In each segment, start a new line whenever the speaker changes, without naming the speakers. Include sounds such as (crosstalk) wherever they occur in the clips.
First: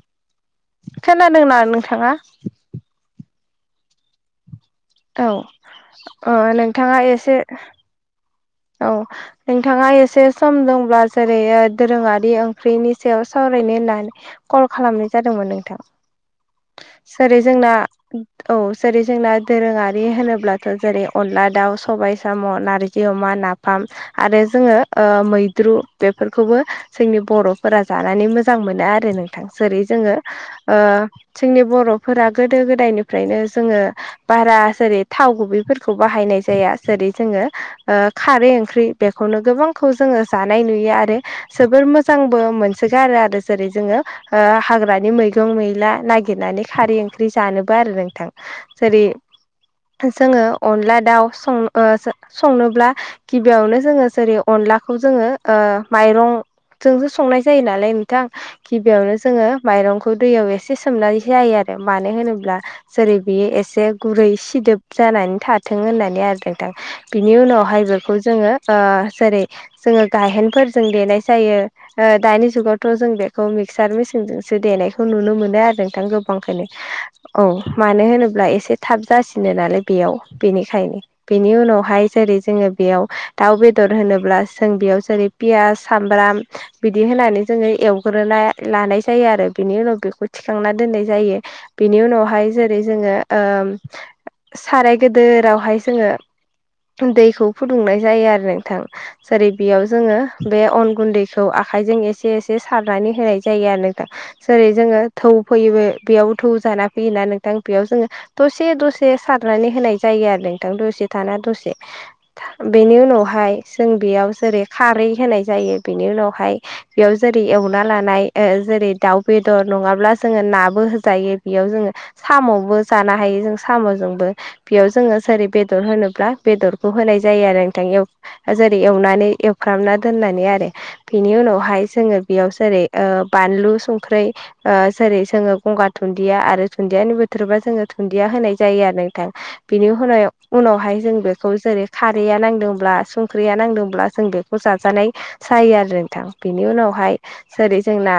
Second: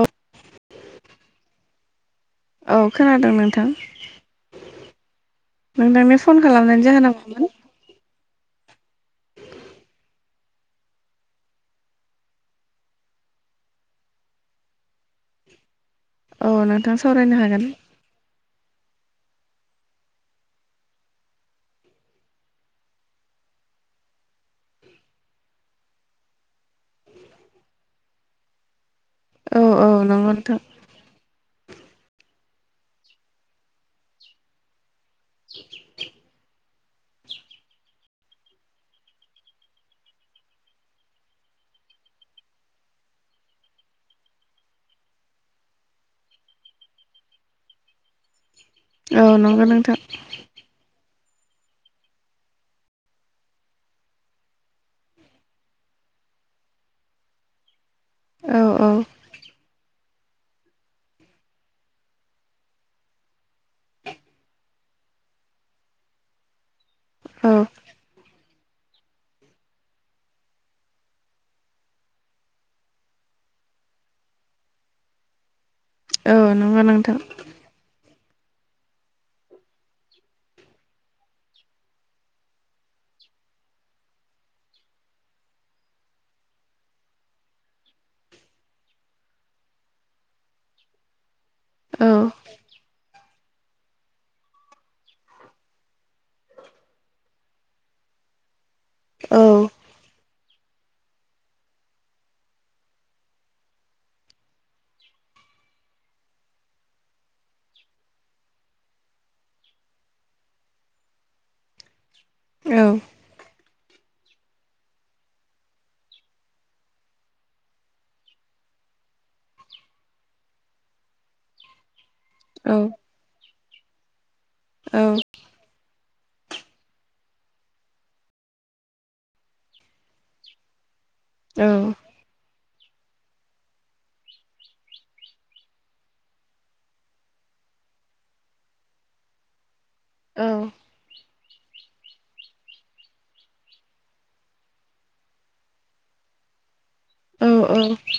औ।
खोनादोंना नोंथाङा?
औ खोनादों नोंथां
औ
नोंथांनि
ओ
फन खालामनायनि
नोंथाङा
जाहोना
एसे
मामोन?
औ। नोंथाङा एसे सम दंब्ला जेरै ओ दोरोङारि ओंख्रिनि सायाव सावरायनो होनना कल खालामनाय जादोंमोन नोंथां
औ नोंथां सावरायनो
सोरै
हागोन
जोंना औ जेरै जोंना दोरोङारि होनोब्लाथ' जेरै अनला दाउ सबाय साम' नारजि अमान नाफाम आरो जोङो ओ मैद्रु बेफोरखौबो जोंनि बर'फोरा जानानै मोजां मोनो आरो नोंथां
औ
जोरै
औ
जोङो
नंगौ नोंथां
ओ जोंनि बर'फोरा गोदो गोदायनिफ्रायनो जोङो बारा जेरै थाव गुबैफोरखौ बाहायनाय जाया जेरै जोङो खारै ओंख्रि बेखौनो गोबांखौ जोङो जानाय नुयो आरो जोबोर मोजांबो मोनसोगारो आरो जेरै जोङो हाग्रानि मैगं मैला नागिरनानै खारै ओंख्रि जानोबो आरो नोंथां। जेरै
औ नंगौ नोंथां
जोङो अनला दाउं संनोब्ला गिबियावनो जोङो जेरै अनलाखौ जोङो ओ माइरंजोंसो संनाय जायो नालाय बिथां
औ औ
गिबियावनो जोङो माइरंखौ दैयाव एसे सोमनानै जायो आरो मानो होनोब्ला जेरै बियो एसे गुरै सिदोब जानानै थाथों होननानै आरो नोंथां। बिनि
औ
उनावहाय बेखौ जोङो ओ जेरै जोङो गायहेनफोरजों देनाय जायो ओ दानि जुगावथ' जों बेखौ मिक्सार मेसिनजोंसो देनायखौ नुनो मोनो आरो। थां
औ
गोबांखौनो
नंगौ नोंथां
औ। मानो होनोब्ला एसे थाब जासिनो नालाय बेयाव बेनिखायन बेनि उनावहाय जेरै जोङो बेयाव दाउ बेदर होनोब्ला जों बेयाव जेरै पियास सामब्राम बिदि होनानै जोङो एवग्रोना लानाय जायो आरो बिनि उनाव बेखौ थिखांना दोननाय जायो। बिनि
औ
उनावहाय जेरै जोङो ओम साराय गदोरावहाय जोङो दैखौ फुदुंनाय जायो आरो नोंथां।
औ
जेरै बेयाव जोङो बे अन गुन्दैखौ आखाइजों एसे एसे सारनानै होनाय जायो आरो नोंथां। जेरै जोङो थौ फैयोबो बेयाव थौ जाना फैयोना नोंथां बेयाव जोङो दसे दसे सारनानै होनाय जायो आरो नोंथां दसे थाना दसे
औ
बेनि उनावहाय जों बेयाव जेरै खारै होनाय जायो बेनि उनावहाय बेयाव जेरै एवना लानाय ओ जेरै दाउ बेदर नङाब्ला जोङो नाबो होजायो बेयाव जोङो
औ
साम'बो जानो हायो जों साम'जोंबो बेयाव
औ
जोङो जेरै बेदर होनोब्ला बेदरखौ होनाय जायो आरो नोंथां जेरै एवनानै एवफ्रामना दोननानै आरो। बेनि
औ
उनावहाय जोङो बेयाव जेरै ओ बानलु संख्रै जेरै जोङो गंगार दुनन्दिया आरो दुन्दियानि बोथोरबा जोङो दुन्दिया होनाय जायो आरो नोंथां। बिनि हुनायाव उनावहाय जों बेखौ जेरै खारैया नांदोंब्ला संख्रिया नांदोंब्ला जों बेखौ जाजानाय जायो आरो नोंथां बेनि उनावहाय जेरै जोंना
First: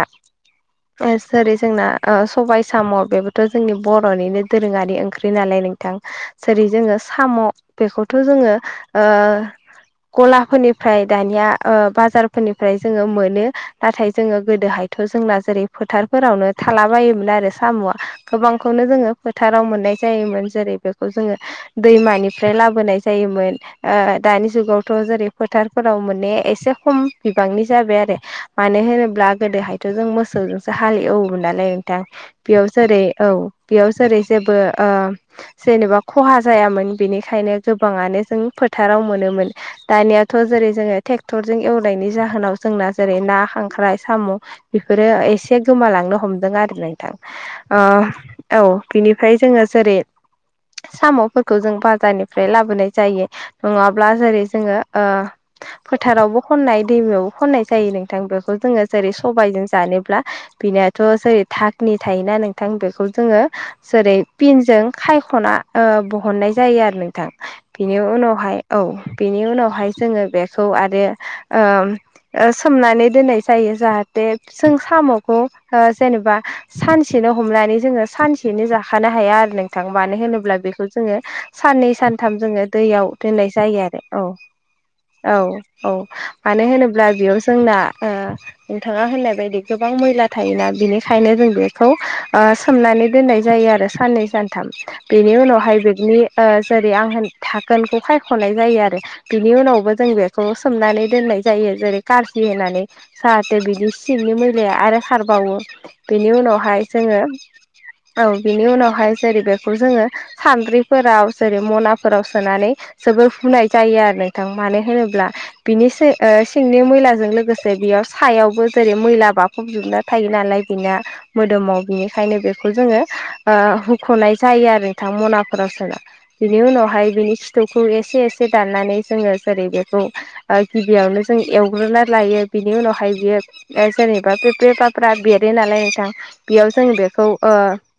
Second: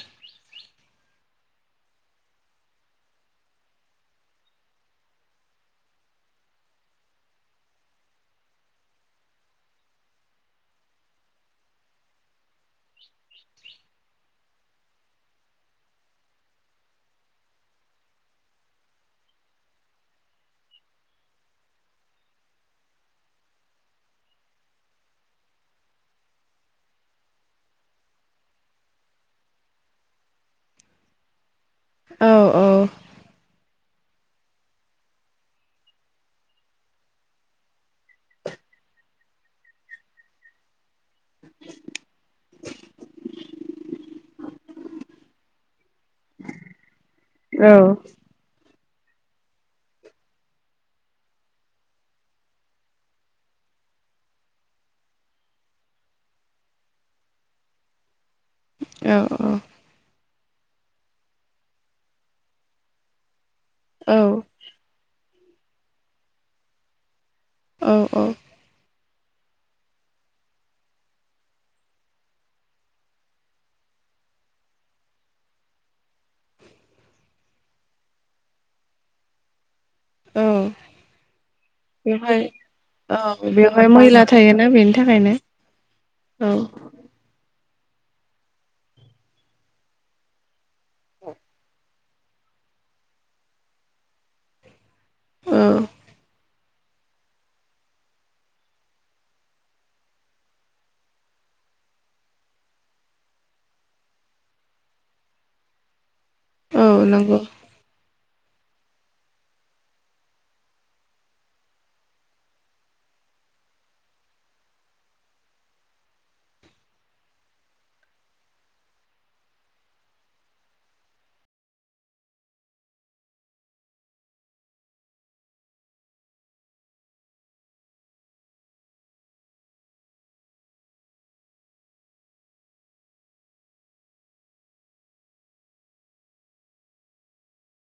जेरै जोंना ओ सबाय साम' बेबोथ' जोंनि बर'निनो दोरोङारि ओंख्रि नालाय नोंथां। जेरै जोङो साम' बेखौथ' जोङो ओ गलाफोरनिफ्राय दानिया ओ बाजारफोरनिफ्राय जोङो मोनो नाथाय जोङो गोदोहाय थ' जोंना जेरै फोथारफोरावनो थाला बायोमोन आरो साम'आ। गोबांखौनो जोङो फोथाराव मोननाय जायोमोन जेरै बेखौ जोङो दैमानिफ्राय लाबोनाय जायोमोन ओ दानि जुगावथ' जेरै फोथारफोराव माने एसे खम बिबांनि जाबाय आरो मानो होनोब्ला गोदोहायथ' जों मोसौजोंसो हालेवोन नालाय नोंथां बेयाव जेरै औ बेयाव जेरै जेबो ओ जेनेबा खहा जायामोन बेनिखायनो गोबाङानो जों फोथाराव मोनोमोन। दानियाथ' जेरै जोङो ट्रेक्टरजों एवनायनि जाहोनाव जोंना जेरै ना खांख्राइ साम' बेफोरो एसे गोमालांनो हमदों आरो नोंथां ओ। औ बिनिफ्राय जोङो जेरै साम'फोरखौ जों बाजारनिफ्राय लाबोनाय जायो। नङाब्ला जेरै जोङो ओ फोथारावबो खननाय दैमायावबो खननाय जायो। बेखौ जोङो जेरै सबायजों जानोब्ला बिनो थ' जेरै थकनि थायोना नोंथां बेखौ जोङो जेरै
औ
पिनजों खायख'ना ओ बहननाय जायो आरो नोंथां बिनि
औ
उनावहाय औ बेनि उनावहाय जोङो बेखौ आरो ओम ओ सोमनानै दोननाय जायो जाहाथे जों साम'खौ जेनेबा सानसेनो हमनानै जोङो सानसेनो जाखानो हाया आरो नोंथां मानो होनोब्ला बेखौ जोङो साननै सानथाम
बेवहाय
जोङो दैयाव
औ
दोननाय जायो
बेवहाय
आरो औ
मैला थायोना बेनि थाखायनो
औ औ
औ
मानो होनो ब्ला बेयाव जोंना ओ नोंथाङा होननाय बायदि गोबां मैला थायोना बिनिखायनो जों बेखौ ओ सोमनानै दोननाय जायो आरो साननै सानथाम बेनि
औ
उनावहाय बेगनि ओ जेरै आं थाखोनखौ सायख'नाय जायो आरो बिनि उनावबो जों बेखौ सोमनानै दोननाय जायो जेरै कारजि होनानै जाहाथे बिदि सिंनि मैलाया आरो खारबावो बेनि उनावहाय
औ
जोङो
नंगौ
औ बिनि उनावहाय जेरै बेखौ जोङो सान्द्रिफोराव जेरै मना फोराव सोनानै जोबोर फुनाय जायो आरो नोंथां मानो होनोब्ला बिनि ओ सिंनि मैलाजों लोगोसे बेयाव सायावबो जेरै मैला बा फब जोबना थायो नालाय बेना मोदोमाव बिनिखायनो बेखौ जोङो ओ हुख'नाय जायो आरो नोंथां मनाफोराव सोना। बिनि उनावहाय बिनि सिथुखौ एसे एसे दाननानै जोङो जेरै बेखौ ओ गिबियावनो जों एवग्रोना लायो बिनि उनावहाय बियो सोरेननिबा बे बेबाफ्रा बेरो नालाय नोंथां बेयाव जों बेखौ ओ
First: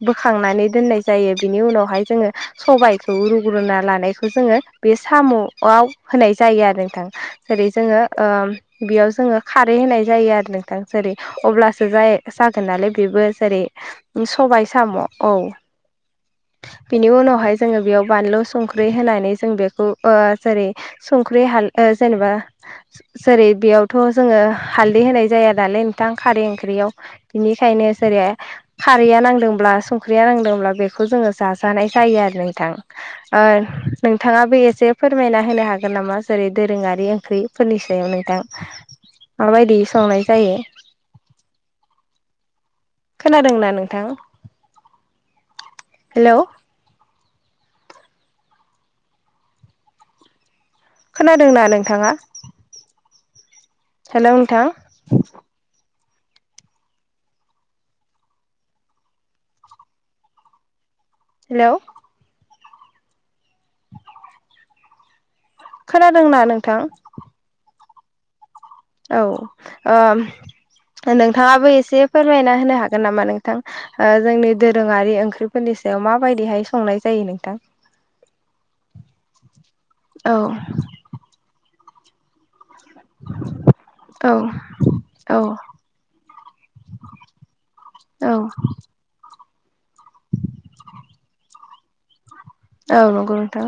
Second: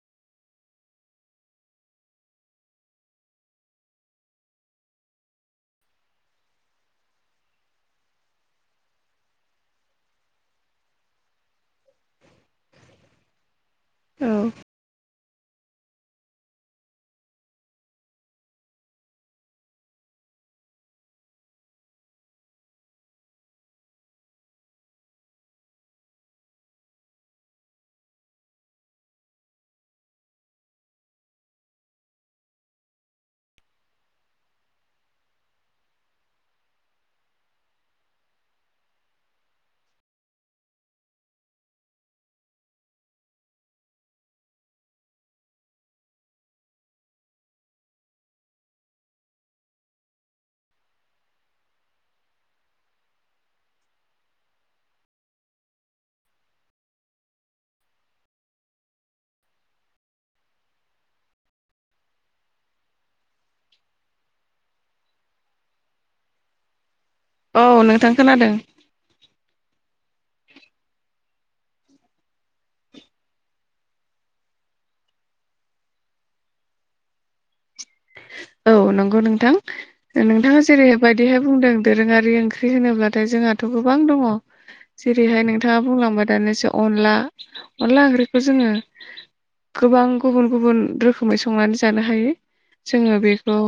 बोखांनानै दोननाय जायो बिनि उनावहाय जोङो सबायाइखौ रुग्रोना लानायखौ जोङो बे साम'आव होनाय जायो आरो नोंथां जेरै जोङो ओ बेयाव जोङो खारै होनाय जायो आरो नोंथां जेरै अब्ला सो जाय जागोन नालाय बेबो जेरै
औ
सबाय साम' औ बिनि उनावहाय जोङो बेयाव बानलु सं संख्रि होनानै जों बेखौ ओ जेरै संख्रि हाल ओ जेनेबा जेरै बेयावथ' जोङो हालदै होनाय जाया नालाय नोंथां खारै ओंख्रियाव बिनि खायनो सारिया खारैया नांदोंब्ला संख्रिया नांदोंब्ला बेखौ जोङो जाजानाय जायो आरो नोंथां। ओ नोंथाङाबो एसे फोरमायना होनो हागोन नामा जेरै दोरोङारि ओंख्रि फोरनि सायाव नोंथां माबायदि संनाय जायो। खोनादोंना नोंथां हेल' खोनादोंना नोंथाङा? हेल' नोंथां! हेल' खोनादोंना नोंथां?
औ नोंथां खोनादों।
औ ओ‌ नोंथाङाबो एसे फोरमायना होनो हागोन नामा नोंथां? जोंनि दोरोङारि ओंख्रिफोरनि सायाव माबायदिहाय संनाय जायो नोंथां?
औ नंगौ नोंथां।
औ
नोंथाङा जेरैबायायदिहाय बुंदों दोरोङारि ओं ख्रि होनोब्लाथाय जोंहाथ' गोबां दङ
औ औ
जेरैहाय नोंथाङा बुंलांबाय दानिसै अनला अनला
औ
ओंख्रिखौ जोङो गोबां गुबुन गुबुन रोखोमै संनानै जानो हायो।
औ
जोङो
नंगौ
बेखौ
नोंथां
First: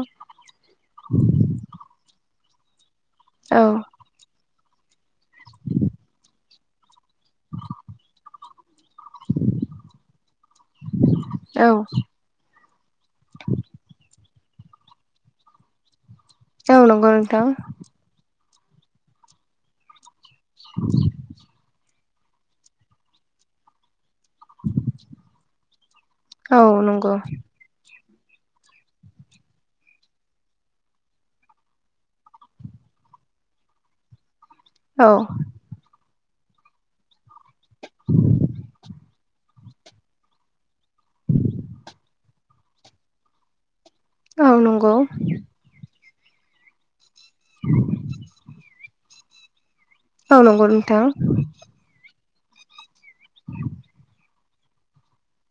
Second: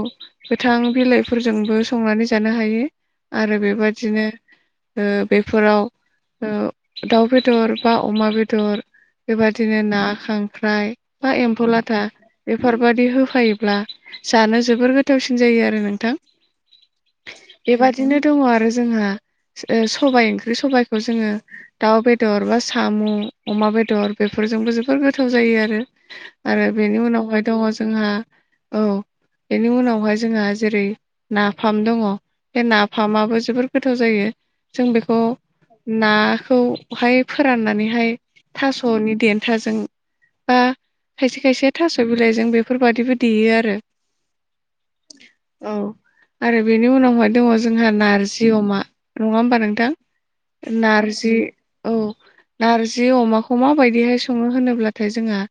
गोथां बिलाइफोरजोंबो संनानै जानो हायो आरो
औ
बेबा बिदिनो ओ बेफोराव ओ दाउ बेदर बा अमा बेदर बेबदिनो ना खांख्राइ बा
औ
एम्फौ लाथा बेफोरबायादि होफायोब्ला जानो जोबोर गोथावसिन जायो आरो नोंथां।
औ नंगौ नोंथां।
बेबदिनो दङ आरो जोंहा ओ सबाय ओंख्रि सबाइखौ जोङो दाउ बेदर बा साम' अमा बेदर बेफोरजोंबो जोबोर गोथाव जायो आरो।
औ
आरो बेनि
नंगौ
उनावहाय दङ जोंहा औ बेनि उनावहाय जोंहा जेरै नाफाम दङ बे नाफामाबो जोबोर गोथाव जायो। जों
औ
बेखौ नाखौहाय फोराननानैहाय थास'नि देन थाजों बा खायसे खायसे थास' बिलाइजों बेफोरबादिबो देयो आरो
औ नंगौ।
औ आरो बेनि उनावहाय दङ जोंहा नारजि अमा नङा होमबा नोंथां?
औ नंगौ नोंथां
नारजि औ नारजि अमाखौ माबायदिहाय सङो होनोब्लाथाय जोंहा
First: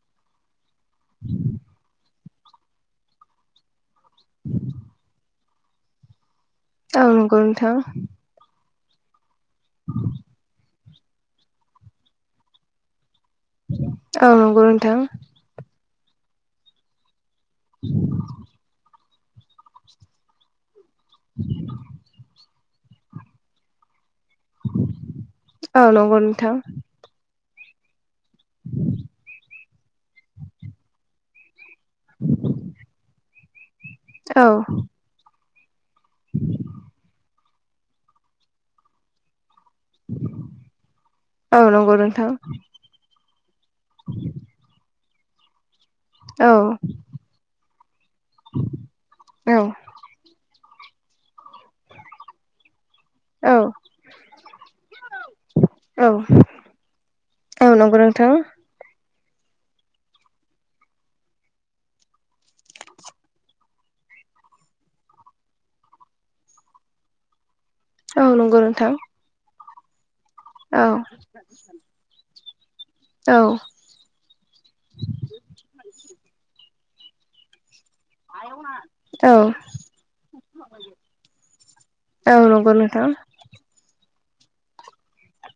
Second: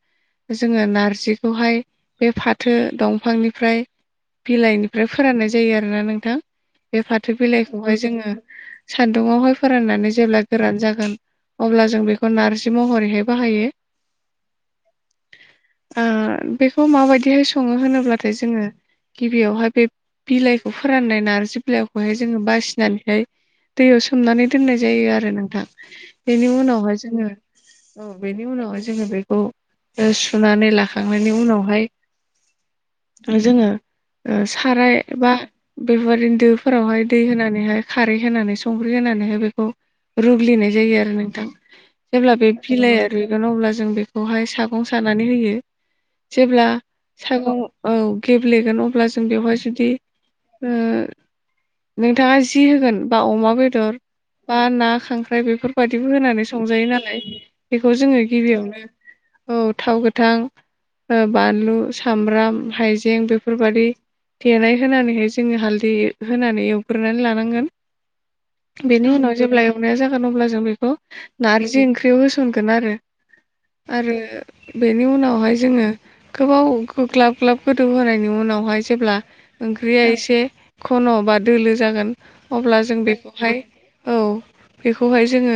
जोङो नारजिखौहाय बे फाथो दंफांनिफ्राय बिलाइनिफ्राय फोराननाय जायो आरोना नोंथां। बे
औ
फाथो
नंगौ नोंथां
बिलाइखौहाय जोङो सान्दुङावहाय फोराननानै जेब्ला गोरान जागोन अब्ला जों बेखौ नार्जि महरैहाय बाहायो।
औ नंगौ नोंथां
ओ बेखौ माबादिहाय सं सङो होनोब्लाथाय जोङो गिबियावहाय बे बिलाइखौ फोराननाय नारजि बिलाइखौहाय जोङो बासिनानैहाय दैयाव सोमनानै दोननाय जायो आरो नोंथां।
औ नंगौ नोंथां
बेनि उनावहाय जोङो बेनि उनावहाय जोङो बेखौ सुनानै लाखांनायनि उनावहाय
(inaudible)
जोङो
औ
साराय बा बेफोरबायदिनो दोफोरावहाय दै होनानैहाय खारै होनानै संख्रि होनानैहाय बेखौ रुग्लिनाय जायो आरो नोंथां।
औ नंगौ नोंथां
जेब्ला बे बिलाइआ रुइगोन अब्ला जों बेखौहाय सागं सानानै होयो
औ।
सागाव औ गेब्लेगोन अब्ला जों
औ
बेवहाय जुदि नोंथाङा जि होगोन बा अमा
औ
बेदर बा ना खांख्राइ
औ
बेफोरबायाददिबो होनानै संजायो नालाय
औ
बेखौ
नंगौ
जोङो
नोंथां
गिबियावनो औ थाव गोथां बानलु सामब्राम हाइजें बेफोरबायादि देनाय होनानैहाय जोङो हालदै होनानै एवग्रोनानै लानांगोन
औ नंगौ नोंथां
बेनि उनाव जेब्ला एवनाया जागोन अब्ला जों
औ
बेखौ नारजि ओंख्रि थेवबो सोंगोन आरो
औ
आरो बेनि उनावहाय जोङो गोबाव ग्लाब ग्लाब गोदौहायनि उनावहाय जेब्ला
औ
ओंख्रिया एसे खन' बा दोलो जागोन
औ नंगौ
अब्ला जों
नोंथां
बेखौ हाय औ बेखौहाय जोङो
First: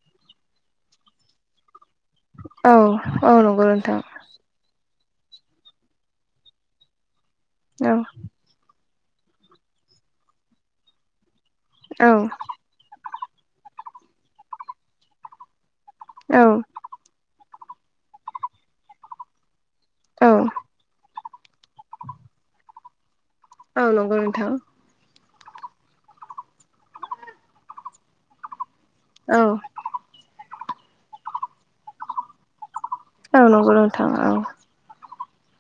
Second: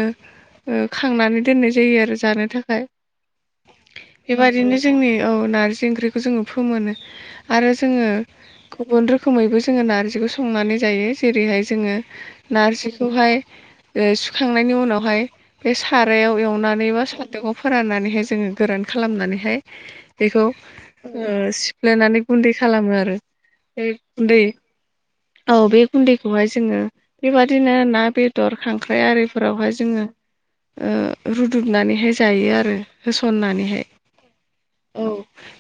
खांनानै दोननाय जायो आरो। जानो
औ
थाखाय
औ नंगौ नोंथां
बेबायदिनो जोंनि औ नारजि ओंख्रिखौ जोङो फोमोनो आरो
औ
जोङो। गुबुन रोखोमैबो जोङो नारजिखौ संनानै जायो जेरैहाय जोङो
औ
नारजि बेखौहाय सुखांनायनि उनावहाय बे सारायाव
औ
एवनानै बा बे दगआव फोराननानैहाय जोङो गोरान खालामनानैहाय
औ
बेखौ सिफ्लेनानै गुन्दै खालामो आरो
औ
बे
नंगौ
गुन्दै
नोंथां
औ बे गुन्दैखौहाय जोङो बेबादिनो ना बे बेदर खांख्राइ
औ
आरिफोरावहाय जोङो रुदुबनानैहाय जायो आरो
औ नंगौ
होसननानैहाय।
नोंथां औ
औ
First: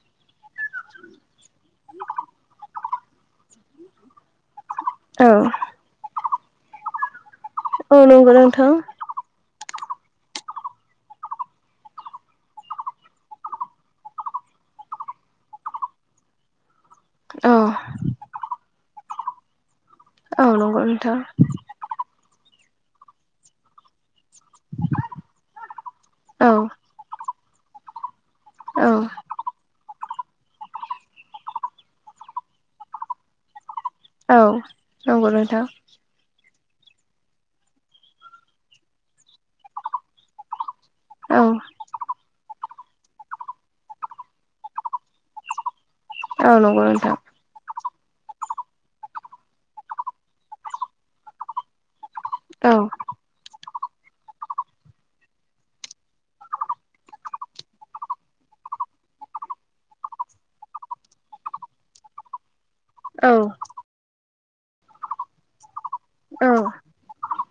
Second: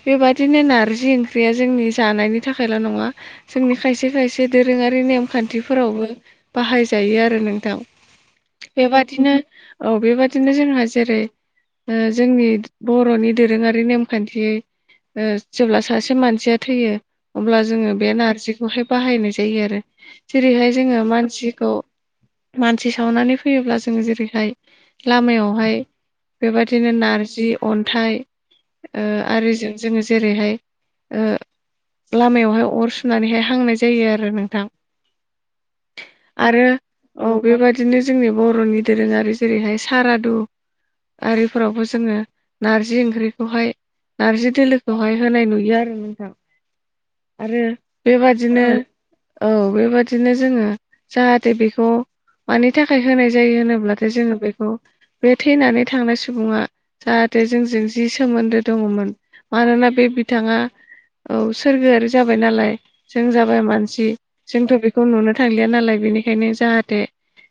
बेबादिनो नारजि ओंख्रिया जोंनि जानायनि थाखायल' नङा जोंनि खायसे खायसे दोरोङारि
औ
नेमखान्थिफोरावबो बाहायजायो आरो नोंथां
औ नंगौ नोंथां
बेबादिनो औ बेबादिनो जोंहा जेरै जोंनि बर'नि दोरोङारि नेमखान्थि जेब्ला सासे मानसिया थैयो
औ
अब्ला जोङो बे नारजि बाहायनाय जायो आरो
औ
जेरैहाय
नंगौ
जोङो
नोंथां
मानसिखौ मानसि सावनानै फैयोब्ला जों जेरैहाय लामायावहाय
औ
बेबादिनो नारजि अन्थाइ
औ
आरो। जैनाय जायो आरो नोंथां
औ नंगौ नोंथां
आरो। औ बेबायाददिनो जोंनि बर'नि दोरोङारि जेरैहाय सारादु
औ
आरिफोरावबो जोङो नारजि ओंख्रिखौहाय नारजि दोलोखौहाय होनाय नुयो आरो नोंथां।
औ नंगौ नोंथां।
आरो बेबादिनो औ बेबादिनो जोङो जाहाथे बेखौ मानि
औ
थाखाय होनाय जायो होनोब्लाथाय जोङो बेखौ बे थैनानै थांनाय सुबुङा जाहाथे जोंजों जि सोमोन्दो दङमोन। मानोना बे बिथाङा औ सोरगोआारि जाबाय नालाय जों जाबाय मानसि जोंथ' बेखौ नुनो थांलिया नालाय बेनिखायनो जाहाथे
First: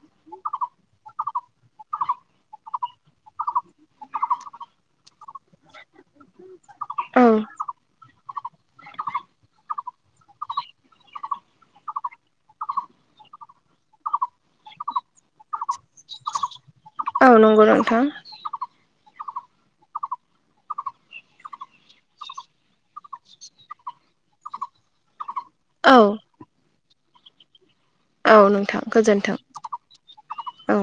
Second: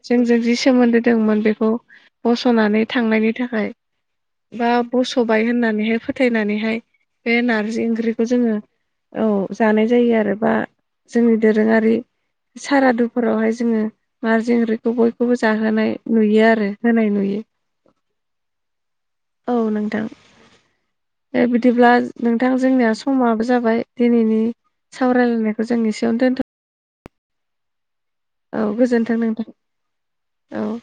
जोंजों जि सोमोन्दो दंमोन बेखौ बस'नानै थांनायनि थाखाय बा बस'बाय होननानैहाय फोथायनानैहाय बे नारजि ओंख्रिखौ जोङो औ जानाय जायो आरो बा जोंनि दोरोङारि सारादुफोरावहाय जोङो नारजि ओंख्रिखौ बयखौबो जाहोनाय नुयो आरो। होनाय
औ
नुयो
नंगौ नोंथां
औ नोंथां। बिदिब्ला नोंथां जोंनिया समाबो जाबाय दिनैनि सावरायलायनाय जों
औ
एसेयावनो दोनथ'
औ नोंथां गोजोन्थों औ